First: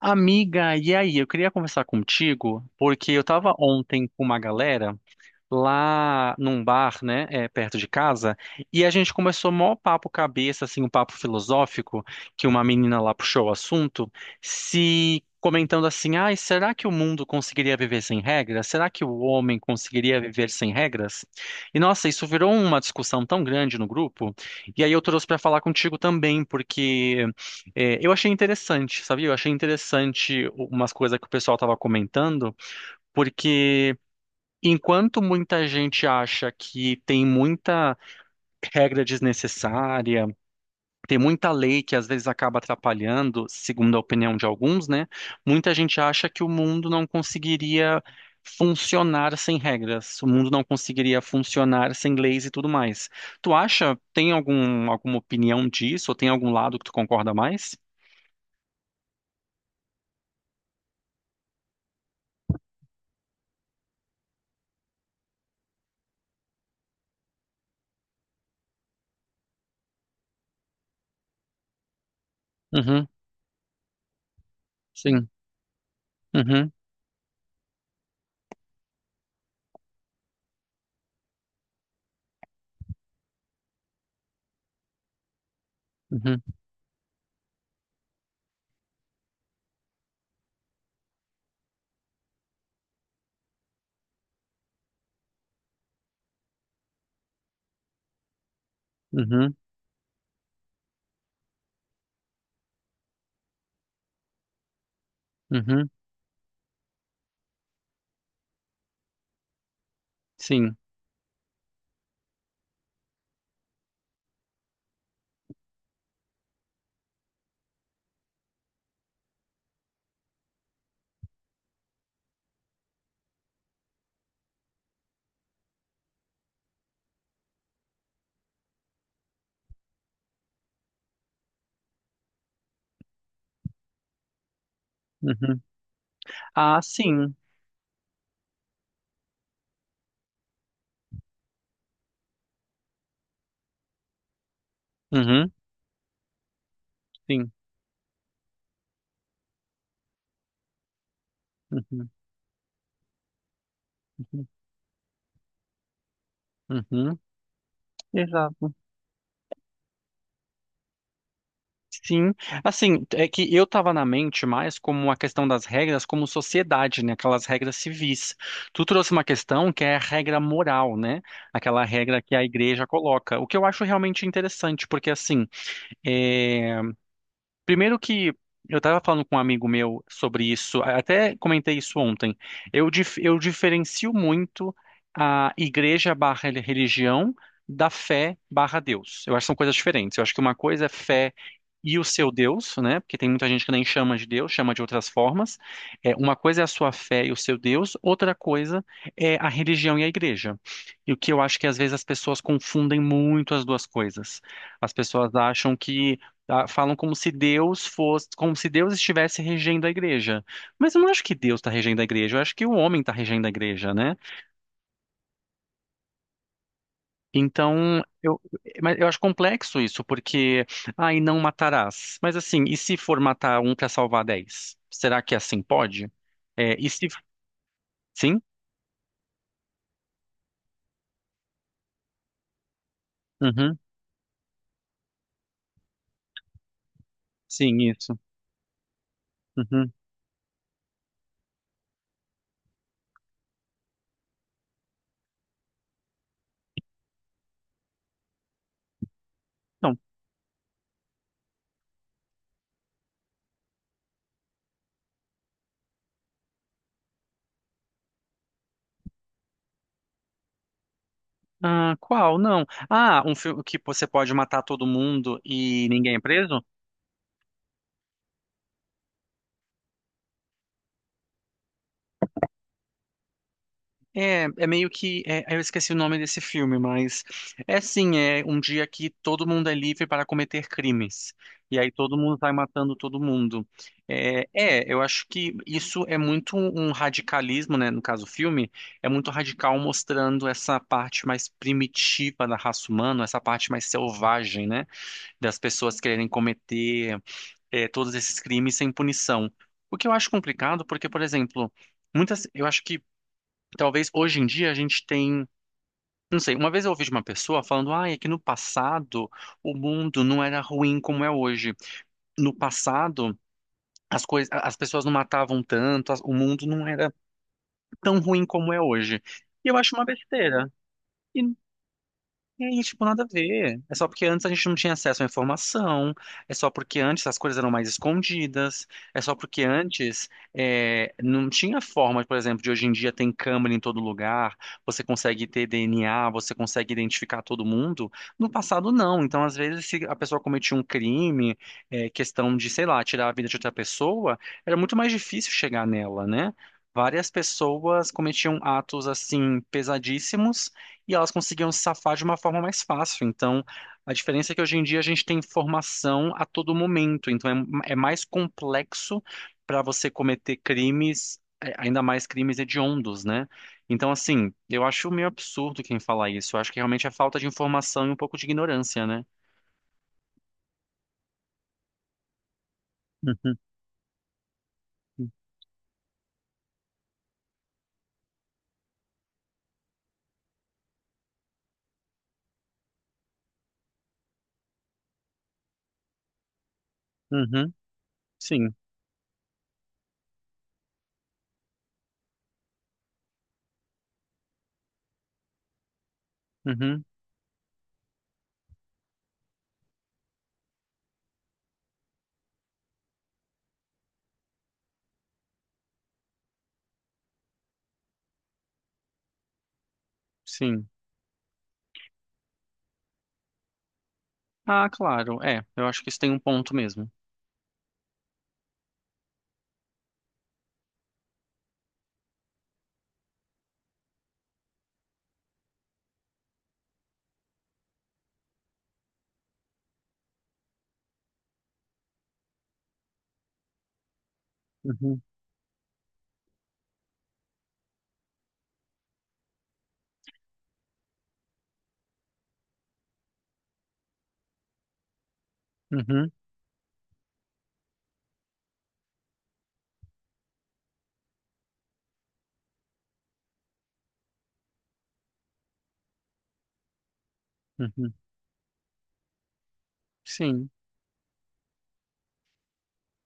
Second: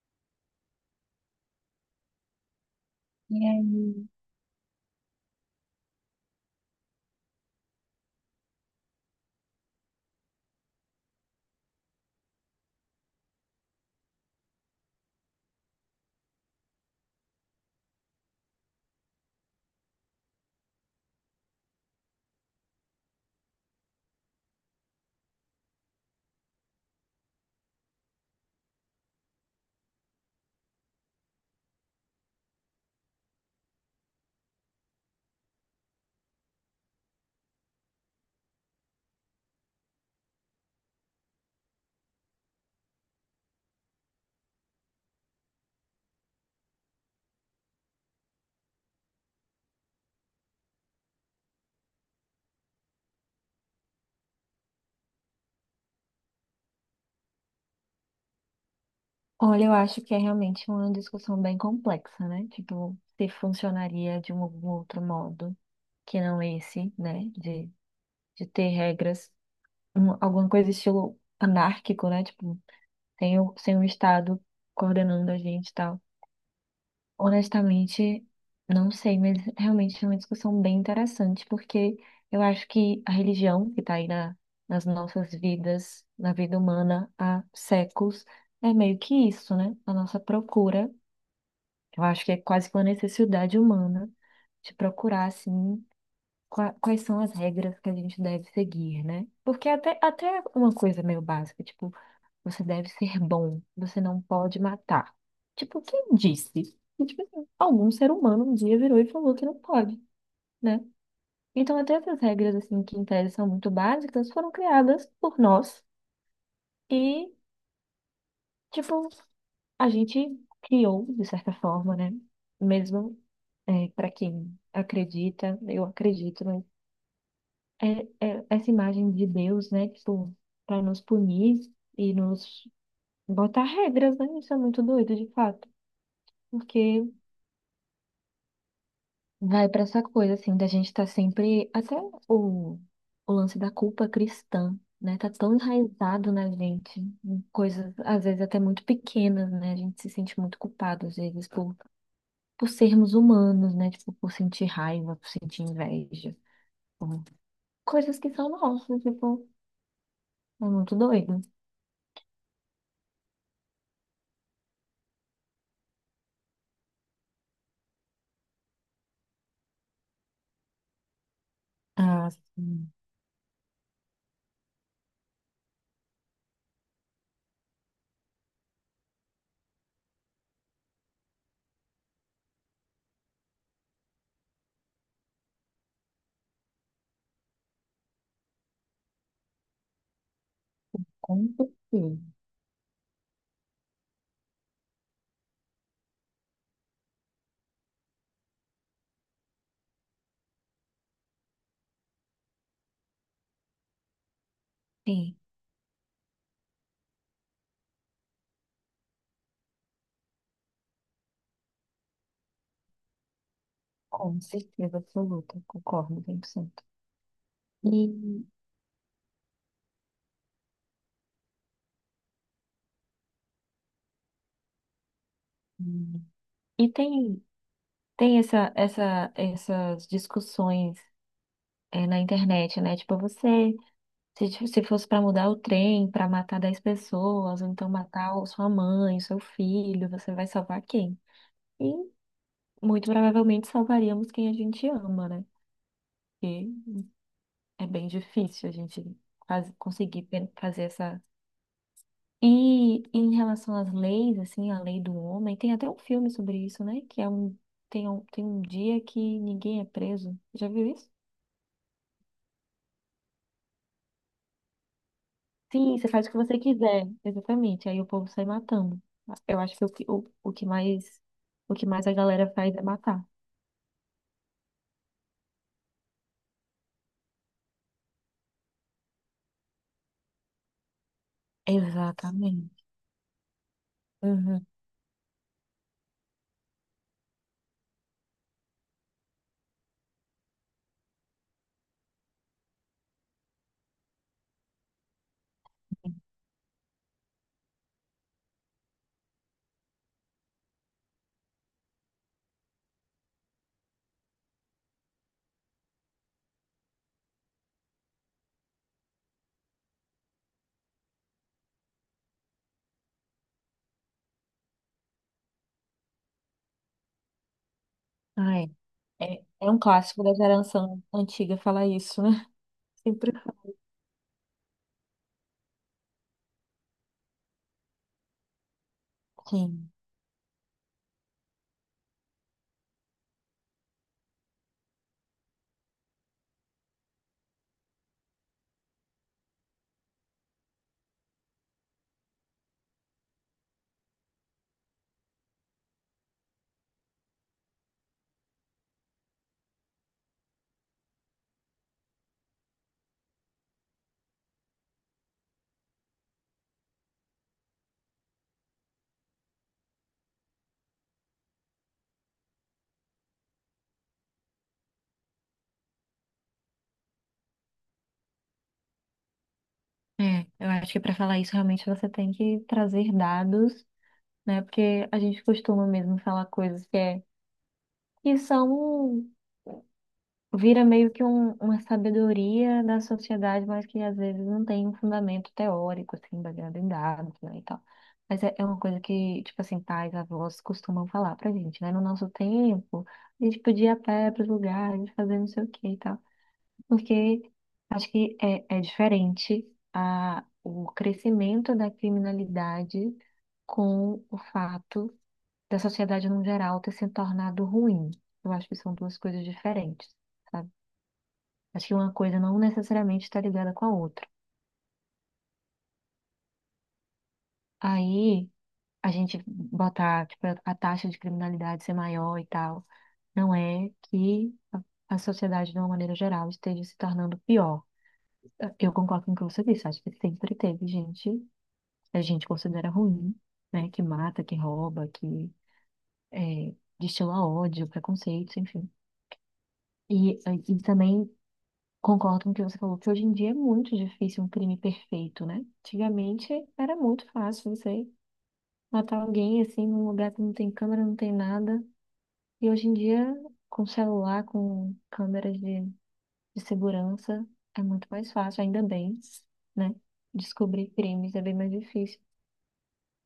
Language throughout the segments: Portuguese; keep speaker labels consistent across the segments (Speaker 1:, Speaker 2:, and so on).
Speaker 1: Amiga, e aí? Eu queria conversar contigo porque eu
Speaker 2: E
Speaker 1: tava
Speaker 2: aí,
Speaker 1: ontem com uma galera lá num bar, né, perto de casa, e a gente começou mó papo cabeça, assim, um papo filosófico, que uma menina lá puxou o assunto, se comentando assim, ai, será que o mundo conseguiria viver sem regras? Será que o homem conseguiria viver sem regras? E nossa, isso virou uma discussão tão grande no grupo, e aí eu trouxe para falar contigo também, porque eu achei interessante, sabia? Eu achei interessante umas coisas que o pessoal estava comentando, porque enquanto muita gente acha que tem muita regra desnecessária, tem muita lei que às vezes acaba atrapalhando, segundo a opinião de alguns, né? Muita gente acha que o mundo não conseguiria funcionar sem regras, o mundo não conseguiria funcionar sem leis e tudo mais. Tem alguma opinião disso, ou tem algum lado que tu concorda mais?
Speaker 2: olha, eu acho que é realmente uma discussão bem complexa, né? Tipo, se funcionaria de um outro modo, que não esse, né? De ter regras, alguma coisa estilo anárquico, né? Tipo,
Speaker 1: Uhum,
Speaker 2: sem o Estado
Speaker 1: sim.
Speaker 2: coordenando a gente e tal.
Speaker 1: Uhum,
Speaker 2: Honestamente, não sei, mas realmente é uma discussão bem interessante, porque eu acho que a religião que está aí nas nossas vidas, na
Speaker 1: uhum,
Speaker 2: vida humana há séculos, é meio que isso, né? A nossa procura. Eu acho que é quase que uma necessidade humana de procurar, assim, quais são as regras que a gente deve seguir, né?
Speaker 1: uhum,
Speaker 2: Porque até é uma coisa meio básica, tipo, você deve ser bom, você não pode matar. Tipo,
Speaker 1: uhum,
Speaker 2: quem disse? E, tipo assim, algum ser humano um dia virou e falou que não pode,
Speaker 1: sim.
Speaker 2: né? Então, até essas regras, assim, que em tese são muito básicas, foram criadas por nós e, tipo, a gente criou, de certa forma, né? Mesmo é, para quem acredita, eu acredito, mas é, é essa imagem de Deus, né? Tipo, para nos punir e nos botar regras, né? Isso é muito doido, de
Speaker 1: Uhum.
Speaker 2: fato,
Speaker 1: Ah,
Speaker 2: porque
Speaker 1: sim.
Speaker 2: vai pra essa coisa, assim, da gente estar sempre. Até o, o lance da culpa cristã, né? Tá
Speaker 1: Uhum,
Speaker 2: tão enraizado na gente, em
Speaker 1: sim.
Speaker 2: coisas, às vezes, até muito pequenas, né? A gente se sente muito culpado, às vezes,
Speaker 1: Uhum.
Speaker 2: por sermos humanos, né? Tipo, por sentir raiva, por sentir inveja,
Speaker 1: Uhum,
Speaker 2: por coisas que são
Speaker 1: exato.
Speaker 2: nossas, tipo, é muito doido.
Speaker 1: Sim, assim, é que eu tava na mente mais como a questão das regras como sociedade, né? Aquelas regras civis. Tu trouxe uma questão que é a regra moral, né? Aquela regra
Speaker 2: Ah,
Speaker 1: que a igreja
Speaker 2: sim,
Speaker 1: coloca, o que eu acho realmente interessante, porque assim, eh, primeiro que eu estava falando com um amigo meu sobre isso, até comentei isso ontem. Eu diferencio muito a igreja barra religião da fé barra Deus. Eu acho que são coisas diferentes. Eu acho que uma coisa é fé
Speaker 2: com
Speaker 1: e o
Speaker 2: certeza.
Speaker 1: seu Deus, né? Porque tem muita gente que nem chama de Deus, chama de outras formas. É, uma coisa é a sua fé e o seu Deus, outra coisa é a religião e a igreja. E o que eu acho que às vezes as pessoas confundem muito as duas coisas. As pessoas
Speaker 2: Sim,
Speaker 1: acham que tá? Falam como se Deus fosse, como se Deus estivesse regendo a igreja. Mas eu não acho que Deus está regendo a igreja, eu acho que o homem está regendo a igreja, né?
Speaker 2: com certeza absoluta, concordo 100%.
Speaker 1: Então,
Speaker 2: E,
Speaker 1: mas eu acho complexo isso, porque, ah, e não matarás. Mas assim, e se for matar um para salvar dez? Será que é assim pode? É, e
Speaker 2: e
Speaker 1: se,
Speaker 2: tem. Tem
Speaker 1: sim?
Speaker 2: essas discussões é, na internet, né? Tipo, você,
Speaker 1: Uhum.
Speaker 2: se fosse para mudar o trem, para matar 10 pessoas, ou
Speaker 1: Sim,
Speaker 2: então
Speaker 1: isso.
Speaker 2: matar sua mãe, seu
Speaker 1: Uhum.
Speaker 2: filho, você vai salvar quem? E muito provavelmente salvaríamos quem a gente ama, né? Porque é bem difícil a gente
Speaker 1: Então,
Speaker 2: conseguir fazer essa. E em relação às leis, assim, a lei do homem, tem até um filme sobre isso, né? Que é um, tem um dia que ninguém é preso. Já viu isso?
Speaker 1: ah, qual? Não. Ah, um filme que você pode matar todo mundo e
Speaker 2: Sim, você
Speaker 1: ninguém é
Speaker 2: faz o que você
Speaker 1: preso?
Speaker 2: quiser, exatamente. Aí o povo sai matando. Eu acho que o que mais a galera faz é matar.
Speaker 1: É meio que. Eu esqueci o nome desse filme, mas é assim: é um dia que todo mundo é livre para cometer crimes. E aí todo mundo vai
Speaker 2: Exatamente.
Speaker 1: matando todo mundo. É,
Speaker 2: Uhum.
Speaker 1: é, eu acho que isso é muito um radicalismo, né? No caso, o filme é muito radical mostrando essa parte mais primitiva da raça humana, essa parte mais selvagem, né? Das pessoas quererem cometer, todos esses crimes sem punição. O que eu acho complicado, porque, por exemplo. Eu acho que talvez hoje em dia a gente tem, não sei, uma vez eu ouvi de uma pessoa falando, ah, é que no passado o mundo não era ruim como é hoje. No passado as coisas, as pessoas não matavam tanto, o mundo não era tão ruim
Speaker 2: Ah, é.
Speaker 1: como é hoje.
Speaker 2: É,
Speaker 1: E
Speaker 2: é
Speaker 1: eu
Speaker 2: um
Speaker 1: acho uma
Speaker 2: clássico da
Speaker 1: besteira.
Speaker 2: geração antiga falar isso, né?
Speaker 1: E aí, tipo, nada a
Speaker 2: Sempre. Fala.
Speaker 1: ver. É só porque antes a gente não tinha acesso à informação, é só porque antes as coisas eram mais escondidas, é só porque
Speaker 2: Sim.
Speaker 1: antes não tinha forma, por exemplo, de hoje em dia tem câmera em todo lugar, você consegue ter DNA, você consegue identificar todo mundo. No passado, não. Então, às vezes, se a pessoa cometia um crime, questão de, sei lá, tirar a vida de outra pessoa, era muito mais difícil chegar nela, né? Várias pessoas cometiam atos assim pesadíssimos e elas conseguiam se safar de uma forma mais fácil. Então, a diferença é que hoje em dia a gente tem informação a todo momento, então é mais complexo para você cometer crimes, ainda mais crimes hediondos, né? Então, assim, eu acho meio absurdo quem fala isso. Eu acho que realmente é falta de informação e um pouco de ignorância, né?
Speaker 2: É, eu acho que para falar isso realmente você tem que trazer
Speaker 1: Uhum,
Speaker 2: dados, né? Porque a gente costuma mesmo falar coisas que, é, que são. Vira meio que uma sabedoria da sociedade, mas que às vezes não tem um fundamento teórico, assim, baseado em dados, né, e
Speaker 1: uhum,
Speaker 2: tal. Mas é, é
Speaker 1: sim,
Speaker 2: uma coisa que, tipo assim, pais, avós costumam falar pra gente, né? No nosso tempo, a gente podia ir a pé pros lugares, fazer não sei o que e tal.
Speaker 1: uhum,
Speaker 2: Porque acho que é, é diferente a, o crescimento da criminalidade com o fato da sociedade no geral ter se tornado ruim. Eu acho que são duas coisas diferentes. Sabe?
Speaker 1: sim.
Speaker 2: Acho que uma coisa não necessariamente está ligada com a outra.
Speaker 1: Ah, claro, é, eu acho que isso tem um ponto mesmo.
Speaker 2: Aí, a gente botar, tipo, a taxa de criminalidade ser maior e tal, não é que a sociedade, de uma maneira geral, esteja se tornando pior. Eu concordo com o que você disse. Acho que sempre teve gente, a gente considera ruim, né? Que mata, que rouba,
Speaker 1: Uhum,
Speaker 2: que é, destila ódio, preconceitos, enfim. E, e também concordo com o que você falou, que hoje em dia é muito difícil um crime perfeito, né?
Speaker 1: uhum,
Speaker 2: Antigamente era muito fácil você matar alguém assim num lugar que não tem câmera, não tem nada. E hoje em dia, com celular, com câmeras de segurança, é muito
Speaker 1: uhum,
Speaker 2: mais fácil, ainda bem, né?
Speaker 1: sim.
Speaker 2: Descobrir crimes é bem mais difícil.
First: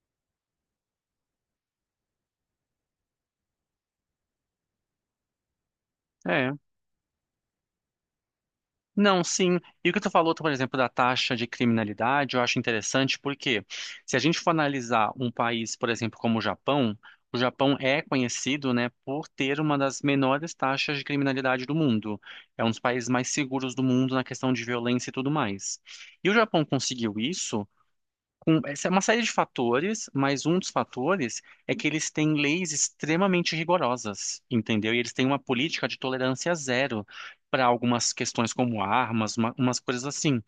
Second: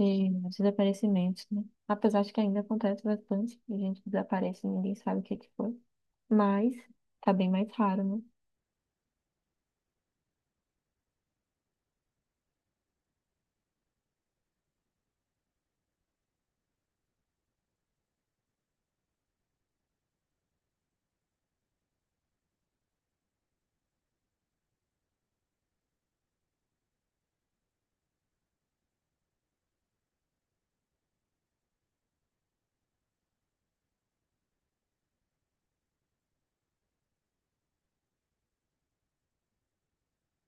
Speaker 2: E desaparecimentos, né? Apesar de que ainda acontece bastante, a gente desaparece e ninguém sabe o que que foi.
Speaker 1: É.
Speaker 2: Mas tá bem mais raro, né?
Speaker 1: Não, sim. E o que tu falou, tu, por exemplo, da taxa de criminalidade, eu acho interessante porque se a gente for analisar um país, por exemplo, como o Japão é conhecido, né, por ter uma das menores taxas de criminalidade do mundo. É um dos países mais seguros do mundo na questão de violência e tudo mais. E o Japão conseguiu isso essa é uma série de fatores, mas um dos fatores é que eles têm leis extremamente rigorosas, entendeu? E eles têm uma política de tolerância zero para algumas questões como armas, umas coisas assim.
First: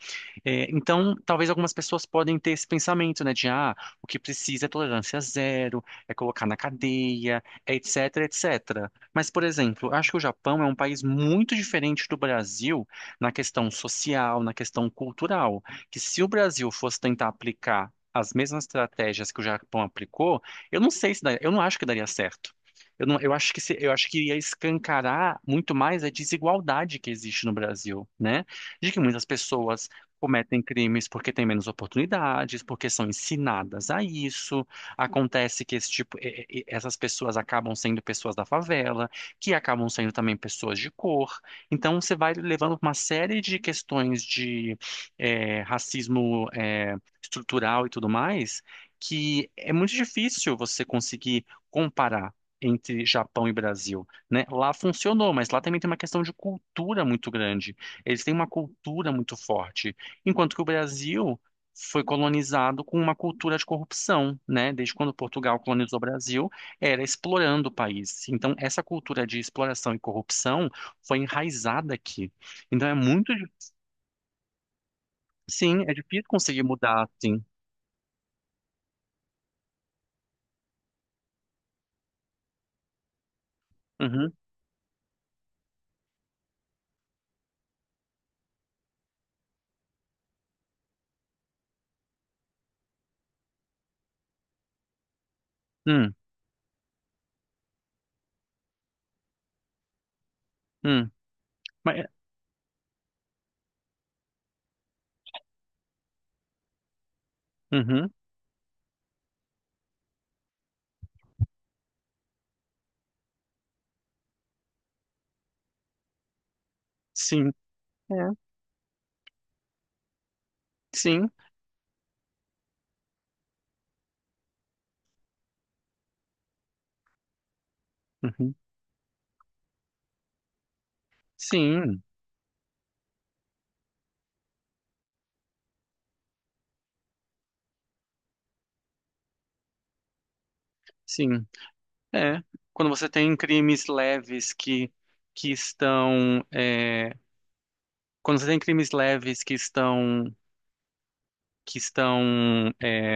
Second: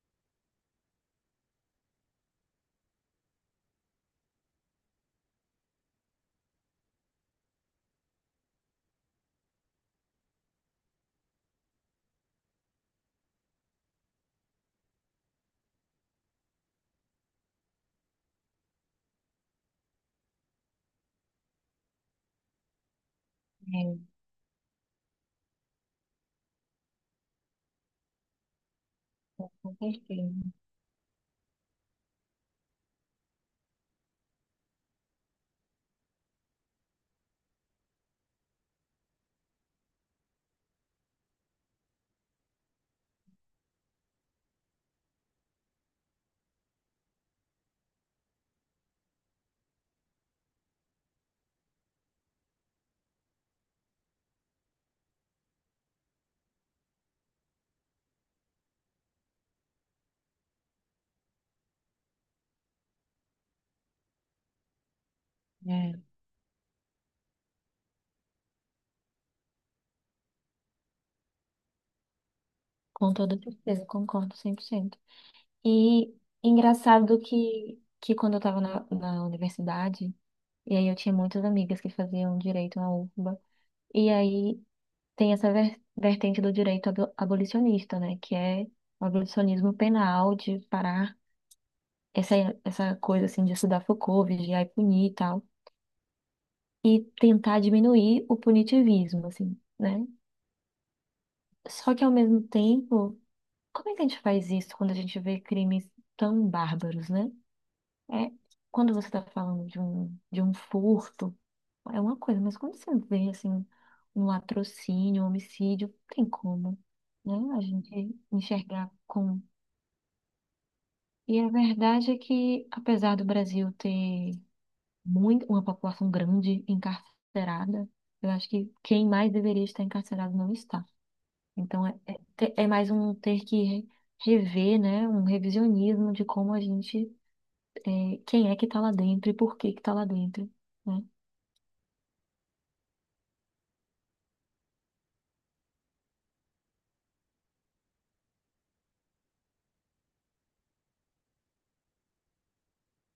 Speaker 1: É, então, talvez algumas pessoas podem ter esse pensamento, né, de ah, o que precisa é tolerância zero, é colocar na cadeia, é etc, etc. Mas, por exemplo, acho que o Japão é um país muito diferente do Brasil na questão social, na questão cultural que se o Brasil fosse tentar aplicar as mesmas estratégias que o Japão aplicou, eu não sei se daria, eu não acho que daria certo. Eu não, eu acho que
Speaker 2: É,
Speaker 1: ia escancarar muito mais a desigualdade que existe no Brasil, né? De que muitas
Speaker 2: com
Speaker 1: pessoas
Speaker 2: certeza.
Speaker 1: cometem crimes porque têm menos oportunidades, porque são ensinadas a isso. Acontece que esse tipo, essas pessoas acabam sendo pessoas da favela, que acabam sendo também pessoas de cor. Então você vai levando uma série de questões de racismo estrutural e tudo mais, que é muito difícil você conseguir comparar entre Japão e Brasil, né? Lá funcionou, mas lá também tem uma questão de cultura muito grande. Eles têm uma cultura muito forte, enquanto que o Brasil foi colonizado com uma cultura de corrupção, né? Desde quando Portugal colonizou
Speaker 2: É.
Speaker 1: o Brasil, era explorando o país. Então, essa cultura de exploração e corrupção foi enraizada aqui. Então, é
Speaker 2: Com
Speaker 1: muito.
Speaker 2: toda certeza, concordo cem por cento.
Speaker 1: Sim, é
Speaker 2: E
Speaker 1: difícil conseguir mudar,
Speaker 2: engraçado
Speaker 1: sim.
Speaker 2: que quando eu estava na universidade, e aí eu tinha muitas amigas que faziam direito na UFBA. E
Speaker 1: Uhum.
Speaker 2: aí tem essa vertente do direito abolicionista, né? Que é o abolicionismo penal, de parar essa, essa coisa, assim, de estudar Foucault, vigiar e punir e tal.
Speaker 1: Hum,
Speaker 2: E tentar diminuir o punitivismo, assim, né?
Speaker 1: hum.
Speaker 2: Só
Speaker 1: Mas,
Speaker 2: que ao mesmo tempo, como é que a gente faz isso quando a gente vê crimes tão bárbaros, né?
Speaker 1: uhum.
Speaker 2: É, quando você está falando de um furto é uma coisa, mas quando você vê assim um latrocínio, um homicídio, não tem como, né?
Speaker 1: Sim.
Speaker 2: A gente
Speaker 1: É.
Speaker 2: enxergar com.
Speaker 1: Sim.
Speaker 2: E a verdade é que, apesar do Brasil ter muito, uma população grande encarcerada, eu acho
Speaker 1: Uhum.
Speaker 2: que quem mais deveria estar encarcerado não está. Então
Speaker 1: Sim.
Speaker 2: é mais um ter que rever, né? Um revisionismo de como a gente, é, quem é que está lá dentro e por que que está lá dentro, né?
Speaker 1: Sim. É. Quando você tem crimes leves que estão. Quando você tem crimes leves que estão. Que estão.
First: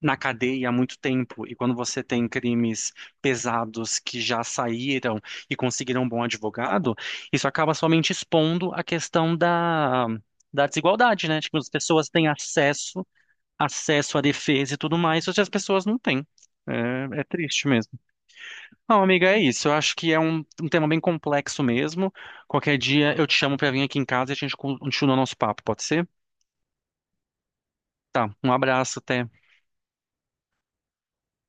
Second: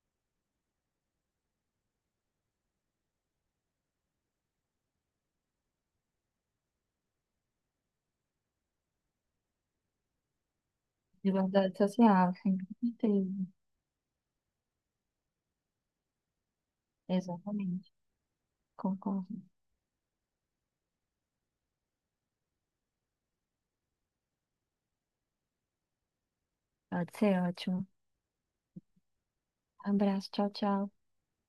Speaker 1: Na cadeia há muito tempo, e quando você tem crimes pesados que já saíram e conseguiram um bom advogado, isso acaba somente expondo a questão da desigualdade, né? Tipo, as
Speaker 2: Diversidade
Speaker 1: pessoas têm
Speaker 2: social, sim, com
Speaker 1: acesso,
Speaker 2: certeza.
Speaker 1: acesso à defesa e tudo mais, só que as pessoas não têm. É, é triste
Speaker 2: Exatamente.
Speaker 1: mesmo. Não, amiga, é
Speaker 2: Concordo.
Speaker 1: isso. Eu acho que é um tema bem complexo mesmo. Qualquer dia eu te chamo pra vir aqui em casa e a gente continua o nosso papo, pode ser?
Speaker 2: Pode ser ótimo.
Speaker 1: Tá, um abraço, até.
Speaker 2: Abraço, tchau, tchau.